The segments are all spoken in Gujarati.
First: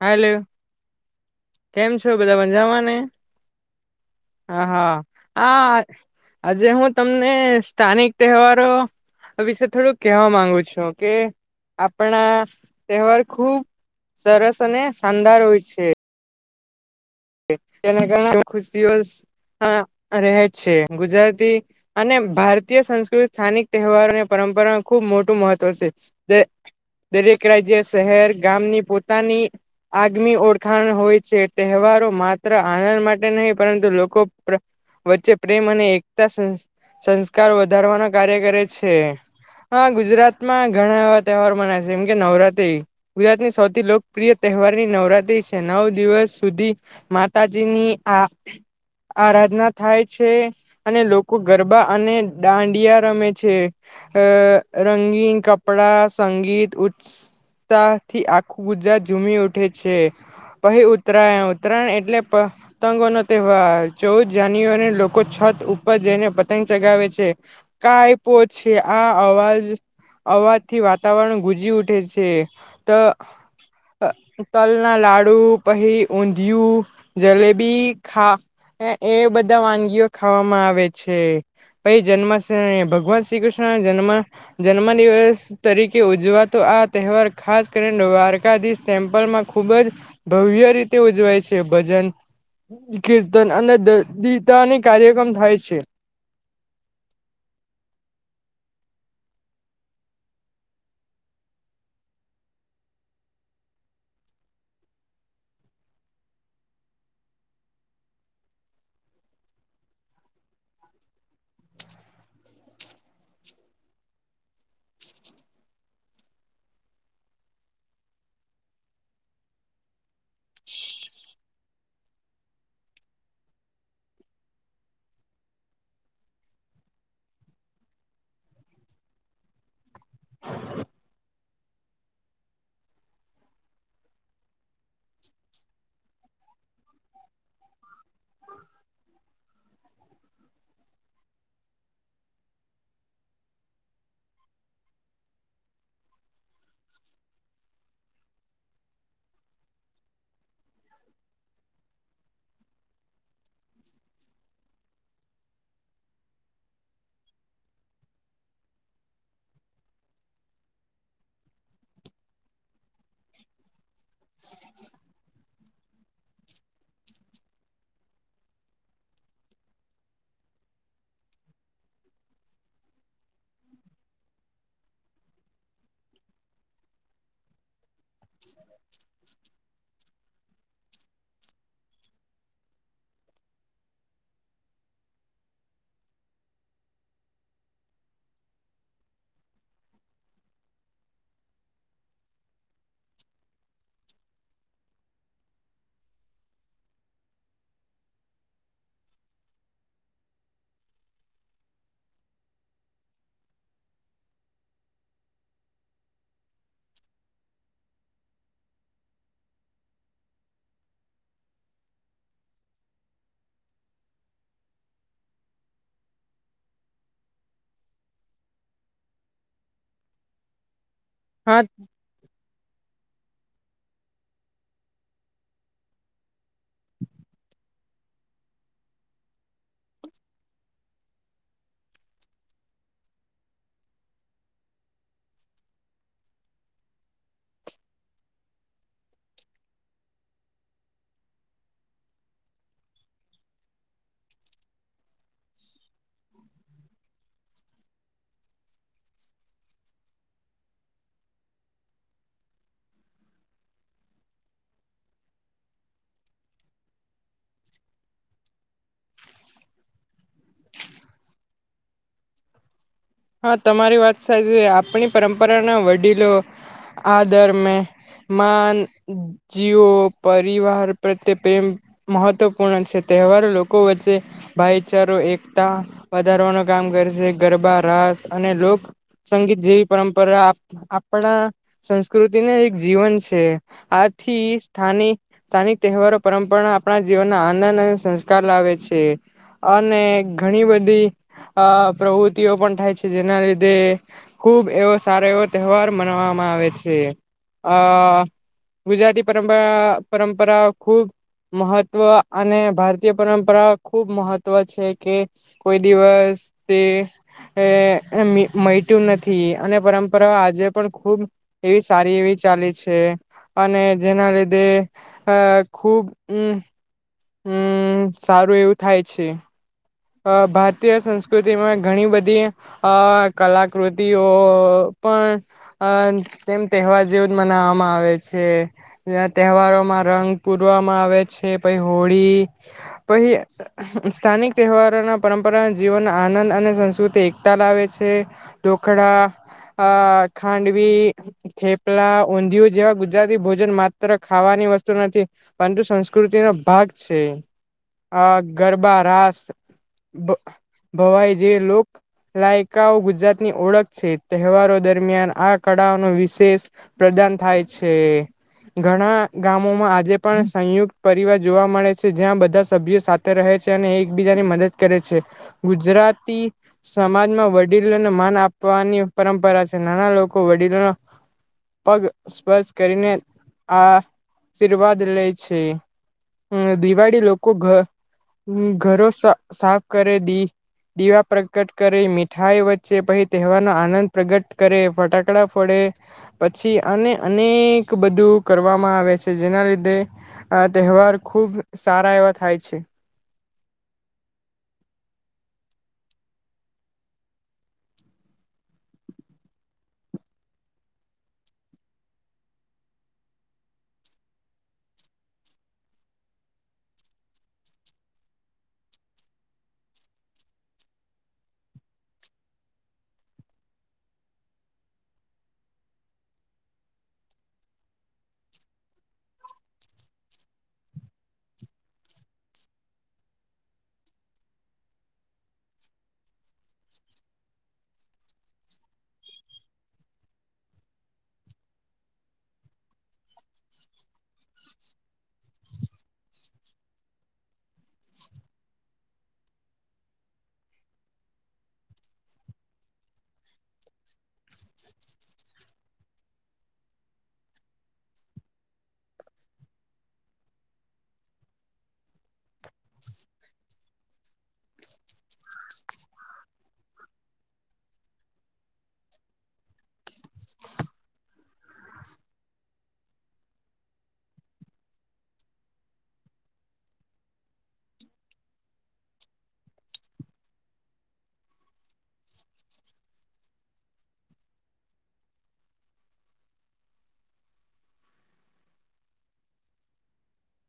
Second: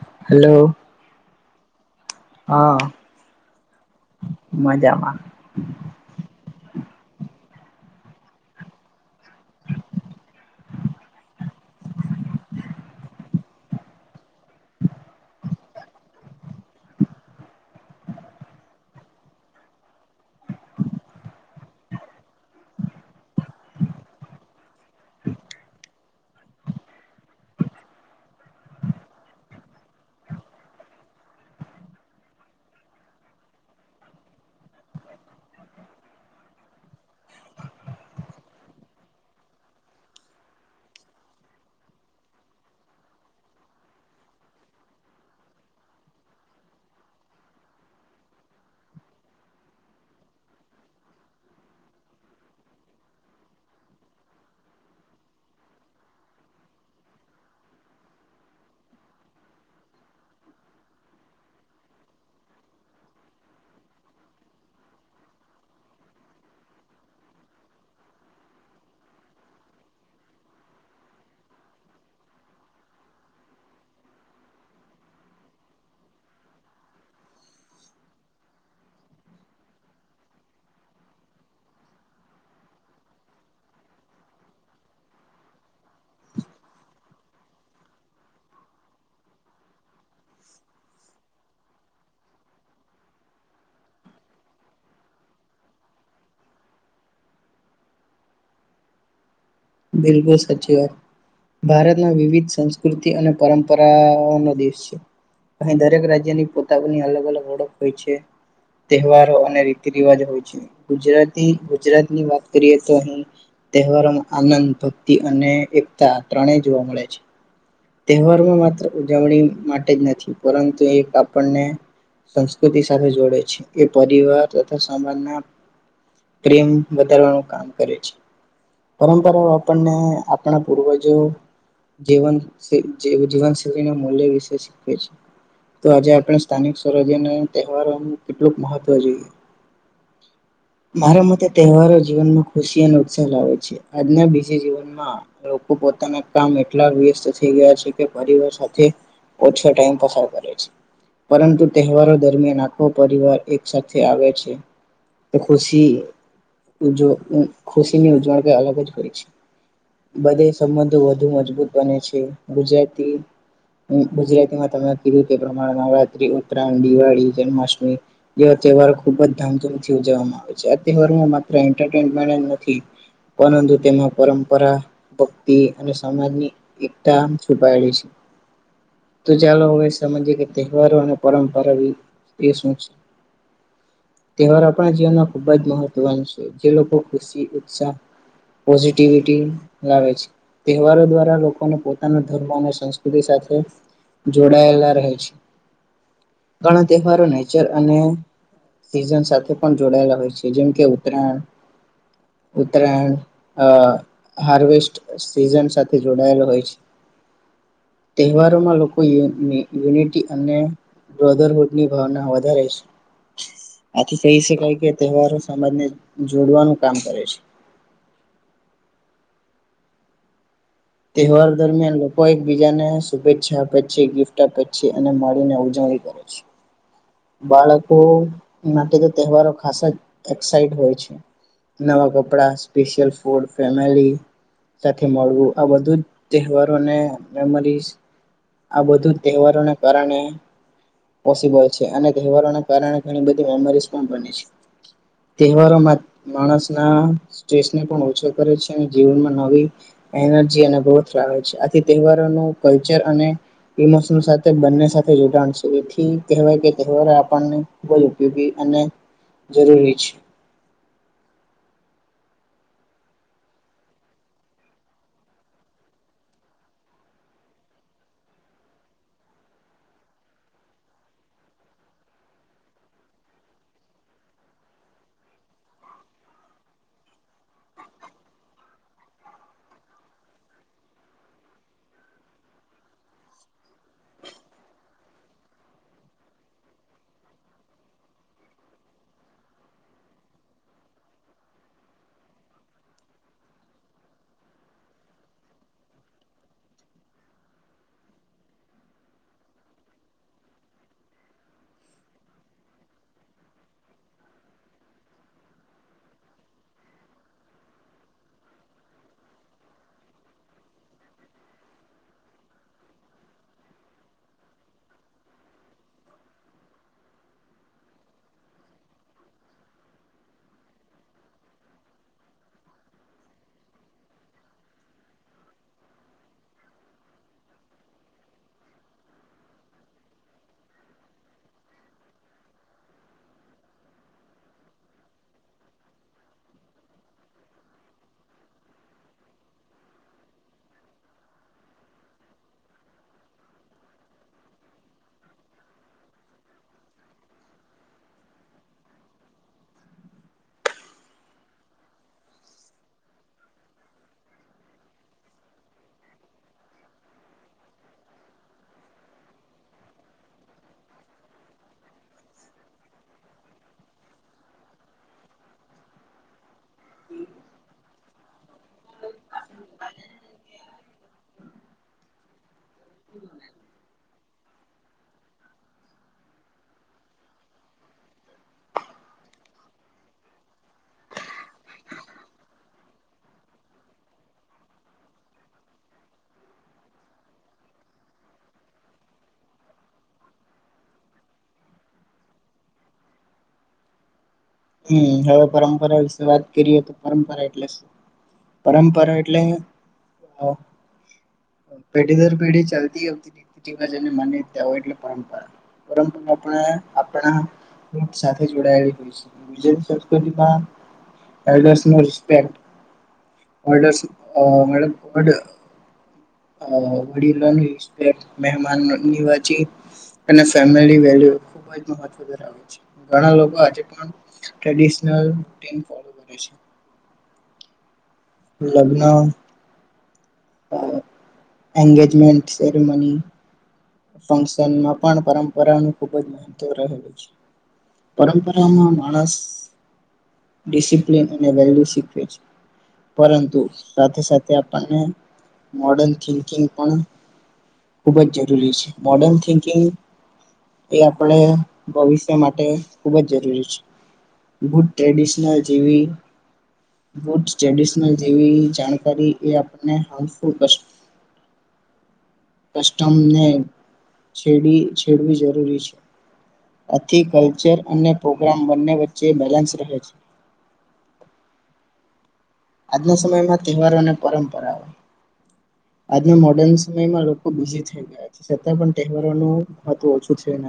હા હલો કેમ છો બધા હા બજવાને હ હા મજામાં હ આજે હું તમને. સ્થાનિક તહેવારો વિશે થોડુંક કહેવા માંગુ છો કે આપણા તહેવાર ખુબ સરસ. શાનદાર હોય છે. ખુશીઓ રહે છે ગુજરાતી અને ભારતીય સંસ્કૃતિ સ્થાનિક તહેવારોની પરંપરાનું ખુબ મોટું મહત્વ છે દરેક રાજ્ય શહેર ગામની પોતાની આગમી ઓળખાણ હોય છે તહેવારો. માત્ર આનંદ માટે નહીં પરંતુ લોકો વચ્ચે પ્રેમ અને એકતા સંસ્કાર વધારવાનો કાર્ય કરે છે આ ગુજરાતમાં ઘણા એવા તહેવાર મના છે જેમ કે નવરાત્રી ગુજરાતની સૌથી લોકપ્રિય તહેવારની નવરાત્રી છે નવ દિવસ સુધી. માતાજીની આ આરાધના થાય છે અને લોકો ગરબા અને દાંડિયા રમે છે અ રંગીન કપડા સંગીત ઉત્સાહ થી આખું ગુજરા ઝૂમી ઉઠે છે પહી ઉતરાય. ત્રણ એટલે પતંગો નો તહેવાર ચૌદ જાન્યુઆરી લોકો છત ઉપર જઈને પતંગ ચગાવે છે કઈછ આ અવાજ અવાજથી વાતાવરણ ગુંજી ઉઠે છે તલના લાડુ પહી ઊ. દીવ જલેબી ખા એ બધા વાનગીઓ ખાવામાં આવે છે પ જન્મ ભગવાન શ્રી કૃષ્ણ ના જન્મ જન્મ દિવસ તરીકે ઉજવાતો આ તહેવાર ખાસ કરીને દ્વારકાધીશ ટેમ્પલમાં ખુબ જ ભવ્ય રીતે. ઉજવાય છે ભજન કીર્તન અને દતાની કાર્યક્રમ થાય છે. બિલલ સાચી વા ભારતમાં વિવિધ સંસ્કૃતિ અને પરંપરાઓ ન દેશ છે અહી દરેક રાજ્યની પોતાની અલગ અલગ ઓળખ હોય છે તહેવારો અને રીતિ રિવાજ હોય છે ગુજરાતી ગુજરાતની વાત કરીએ તો અહી તહેવારોમાં. આનંદ ભક્તિ અને એકતા ત્રણે જોવા મળે છે તહેવારમાં માત્ર ઉજવણી માટે જ નથી પરંતુ એક આપણને સંસ્કૃતિ સાથે જોડે છે એ પરિવાર તથા સમાજના પ્રેમ વધારવાનું કામ કરે છે. પરંપરાઓ આપણ આપણા પૂર્વજો જવન જીવન શૈલીના મૂલ્ય વિશે શીખવે છે તો આજે આપણે સ્થાનિક સ્વરાજ્યના તહેવારોનું કેટલુંક મહત્વ જોઈએ મારા મતે તહેવારો જીવનમાં ખુશી અને ઉત્સાહ લાવે છે. આજના બીજ જીવનમાં લોકો પોતાના કામ એટલા વ્યસ્ત થઈ ગયા છે કે પરિવાર સાથે ઓછા ટાઈમ પસાર કરે છે પરંતુ તહેવારો દરમિયાન આખો પરિવાર એક સાથે આવે છે ખુશી ખુશીની ઉજવ. બધ સંબંધો વધુ મજબૂત બને છે ગુજરાતી ગુજરાતીમાં તમે કીધું તે પ્રમાણે નવરાત્રી ઉત્તરાયણ દિવાળી જન્માષ્ટમી એવા તહેવારો ખુબ જ ધામધૂથી ઉજવવામાં આવે છે આ તહેવામાં માત્ર. પરંતુ તેમાં પરંપરા ભક્તિ અને સમાજની એકતા છુપાયેલી છે. તું ચાલો ઓવેસજ કે. તહેવારો અને પરંપરા શું છે તહેવાર આપણા જીવનમાં ખુબ જ મહત્વનો છે જે લોકો ખુશી ઉત્સાહ. પોઝિટિવિટી લાવે છે તહેવારો દ્વારા લોકોને પોતાનો ધર્મ અને સંસ્કૃતિ સાથે જોડાયેલા રહે છે ઘણા તહેવારો નેચર અને સઝન સાથે પણ જોડાયેલા હોય છે જેમકે ઉત્તરાયણ. [inaudible] હાર્વેસ્ટ સીઝન સાથે જોડાયેલો હોય છે. તહેવારોમાં લોકો યુનિટી અને બ્રધરહુડની ભાવના વધારે છે આથી કહી શકાય કે તહેવારો સમાજને જોડવાનું કામ કરે છે. તહેવાર હા દરમિયાન લોકો એકબીજાને. શુભેચછા આપે છે ગિફ્ટ આપે છે ઉજવણી કરે છે બાળકો માટે તહેવારો ખાસ હોય છે નવા કપડાડ. આ બધું જ તહેવારોને મેમરીઝ. આ બધું તહેવારોના કારણે પોસિબલ છે અને તહેવારોના કારણે ઘણી બધી મેમરીઝ પણ બને છે તહેવારોમાં માણસના સ્ટ્રેસને પણ ઓછો કરે છે અને જીવનમાં નવી એનર્જી અને ગ્રોથ છે આથી તહેવારોનું કલ્ચર અને ઈમોશનો સાથે બંને સાથે [unintelligible] છે એથી કહેવાય કે તહેવારો આપણને ખૂબ જ ઉપયોગી અને જરૂરી છે. હા તમારી વાત સાજી છે આપણી પરંપરાના વડીલો આદર મેં મા જીવો પરિવાર પ્રત્યે પ્રેમ મહત્વપૂર્ણ છે તહેવાર લોકો વચ્ચે ભાઈચારો એકતા વધારવાનું કામ કરે છે ગરબા અને લોક સંગીત જેવી પરંપરા આપણા સંસ્કૃતિને એક જીવન છે આથી સ્થાની સ્થાનિક તહેવારો પરંપરા આપણા જીવનના આનંદ અને સંસ્કાર લાવે છે અને ઘણી બધી અ પ્રવૃતિઓ પણ થાય છે જેના લીધે ખૂબ એવો સારો એવો તહેવાર મનાવામાં આવે છે અ ગુજરાતી પરંપરા પરંપરા ખૂબ મહત્વ અને ભારતીય પરંપરા ખૂબ મહત્વ છે કે કોઈ દિવસ તે એ અમી મટ્યું નથી અને પરંપરા આજે પણ ખૂબ એવી સારી એવી ચાલી છે અને જેના લીધે અ ખૂબ મ હમ સારું એવું થાય છે અ ભારતીય સંસ્કૃતિમાં ઘણી બધી અ કલાકૃતિઓ પણ અ તેમ તહેવાર જેવું જ મનાવામાં આવે છે તહેવારોમાં રંગ પૂરવામાં આવે છે પાહિ હોળી પછી સ્થાનિક તહેવારોના પરંપરાના જીવન આનંદ અને સંસ્કૃતિ એકતા લાવે છે ડોખડા આ ખાંડવી થેપલા ઊંધિયું જેવા ગુજરાતી ભોજન માત્ર ખાવાની વસ્તુ નથી પરંતુ સંસ્કૃતિ નો ભાગ છે અ ગરબા રાસ બ ભવાઈ જે લોક લાયકાઓ ગુજરાતની ઓળખ છે તહેવારો દરમિયાન આ કળા નો વિશેષ પ્રદાન થાય છે ઘણા ગામોમાં આજે પણ સંયુક્ત પરિવાર જોવા મળે છે જ્યાં બધા સભ્યો સાથે રહે છે અને એકબીજાની મદદ કરે છે ગુજરાતી સમાજમાં વડીલોને માન આપવાની પરંપરા છે નાના લોકો વડીલોનો પગ સ્પર્શ કરીને આ આશીર્વાદ લે છે દિવાળી લોકો ધ ઘરો સાફ કરે દી દીવા પ્રકટ કરે મીઠાઈ વચ્ચે પછી તહેવારનો આનંદ પ્રગટ કરે ફટાકડા ફોડે પછી અને અનેક બધું કરવામાં આવે છે જેના લીધે આ તહેવાર ખુબ સારા એવા થાય છે. ઈ હવે પરંપરા વિશે વાત કરીએ તો પરંપરા એટલે શું પરંપરા એટલે અ પેઢી દર પેઢી ચાલતી આવતીજ માન્યતા હોય એટલે પરંપરા પરંપરા આપણા આપણા સાથે જોડાયેલી હોય સે. [unintelligible] એલ્ડર ની રિસ્પેક્ટ [unintelligible] અ વડીલો ની રિસ્પેક્ટ મેહમાન નિવાજી અને ફૅમિલી વેલુ [unintelligible] ઘણા લોકો આજ પણ ટ્રેડિશનલ ટીન વિશે લગ્ન એનગેજમેન્ટ સેરેમની ફંક્શન મા પણ પરંપરાનું ખુબ જ મહત્વ રહેલું છે પરંપરામાં માણસ ડિસિપ્લિન અને વેલ્યુ શીખ છે પરંતુ સાથે આપણ મોડ પણ ખુબ જ [unintelligible] છે મોર્ડન થિંકિંગ એ આપણે ભવિષ્ય માટે ખૂબ જ જરૂરી છે ગુડ ટ્રેડિશનલ જેવી ગુડ ટ્રેડિશનલ જેવી જાણકારી એ આપને હાર્મફુલ કશે. કસ્ટસ્ટમને છેડી છેડવી જરૂરી છે. આથી કલ્ચર અને પ્રોગ્રામ બંને વચ્ચે બેલેન્સ રહે છે. આજના સમયમાં તહેવારો અને પરંપરાઓ આજના મોડર્ન સમયમાં લોકો બિઝ થઈ ગયા છે છતાં પણ તહેવારોનુંવ [unintelligible] ઓછું છે ન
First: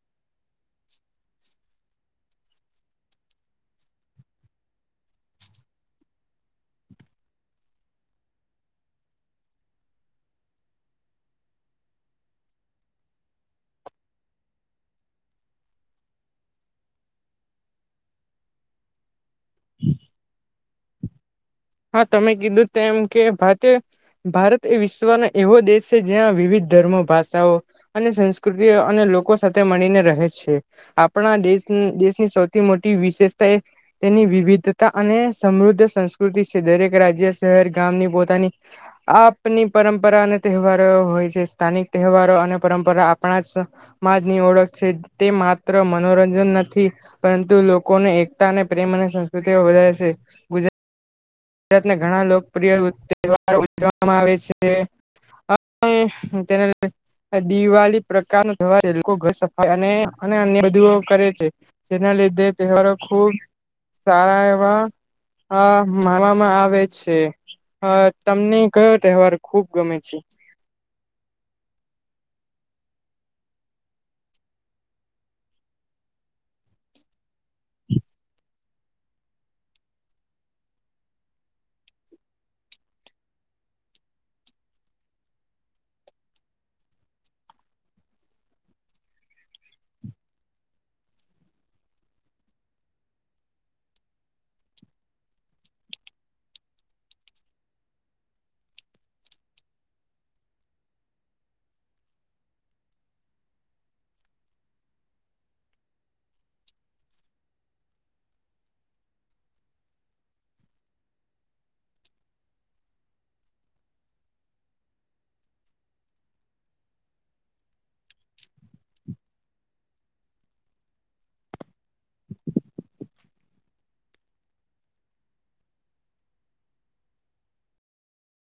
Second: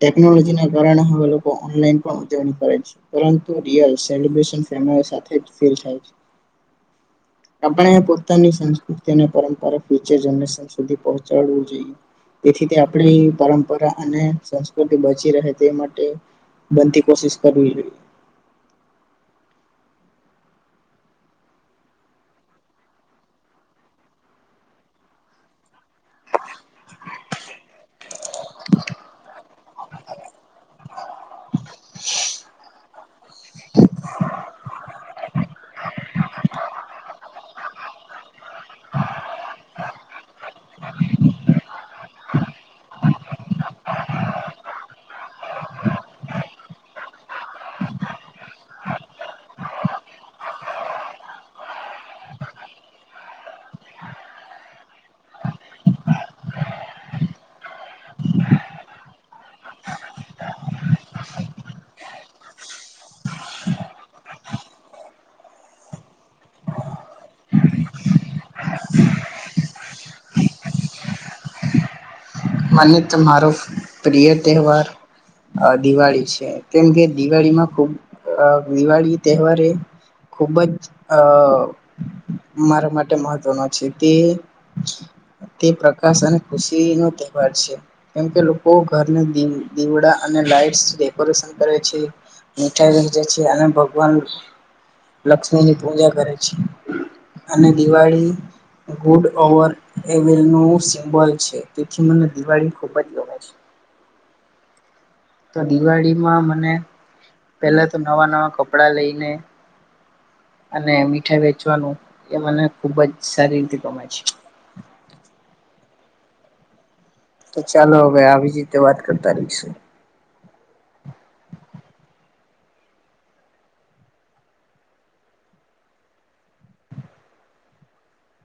ટેકનોલોજી ના કારણે હવે લોકો ઓનલાઈન પણ ઉજવણી કરે છે પરંતુ રિયલ એલિબ્રેશન [unintelligible] સાથે જ ફેલ થાય છે. અપણે પો પોની સંસ્કૃતિ અને પરંપરા ફ્યુચર જનરેશન સુધી પહોંચાડવું જોઈએ તેથી તે આપણે પરંપરા અને સંસ્કૃતિ બચી રહે તે માટે બનતી કોશિશ કરવી જોઈએ. [inaudible] હા તમે કીધું તેમ કે ભાતે ભારત એ વિશ્વનો એવો દેશ જ્યાં વિવિધ ધર્મો ભાષાઓ અને સંસ્કૃતિઓ અને લોકો સાથે મળીને રહે છે આપણા દેશ દેશની સૌથી મોટી વિશેષતા એ તેની વિવિધતા અને સમૃદ્ધ સંસ્ કૃતિ છે દરેક રાજ્ય શહેર ગામની પોતાની આપની પરંપરા અને તહેવારો હોય છે સ્થાનિક તહેવારો અને પરંપરા આપણાજ માજ ની ઓળખ છે તે માત્ર મનોરંજન નથી પરંતુ લોકોને એકતા અને પ્રેમ અને સંસ્કૃતિ વધારે છે ગુજ ગુજરાત ઘણા લોકપ્રિય તહેવારો ઉજવામાં આવે છે. [inaudible] તેના દિવાળી પ્રકાર [inaudible] બધુ કરે છે જેના લીધે તહેવારો ખુબ સારા એવા અ માણવામાં આવે છે અ તમને કયો તહેવાર ખુબ ગમે છે. મને તો મારો પ્રિય તહેવાર દિવાળી છે કેમકે દિવાળીમાં ખુબ અ દિવાળી તહેવાર એ ખુબ જ અ મારા માટે મહત્વનો છે તે તે પ્રકાશ અને ખુશીનો તે વાર છે કેમકે લોકો ઘર દી દીવડા અને લાઈટ ડેકોરેશન કરે છે મીઠાઈ [unintelligible] છે અને ભગવાન લક્ષ્મીની પૂજા કરે છે અને દિવાળી ગુડ ઓવર એવિલ નુ સિમ્બોલ છે. પછી મને દિવાળી ખુબ જ ગમે છે. તો દિવાળીમાં મને પેલા તો નવા નવા કપડા લઈને અને મીઠાઈ વેચવાનું એ મને ખૂબ જ સારી રીતે ગમે છે. તો ચાલો હવે આવી જ રીતે વાત કરતા રહીશુ.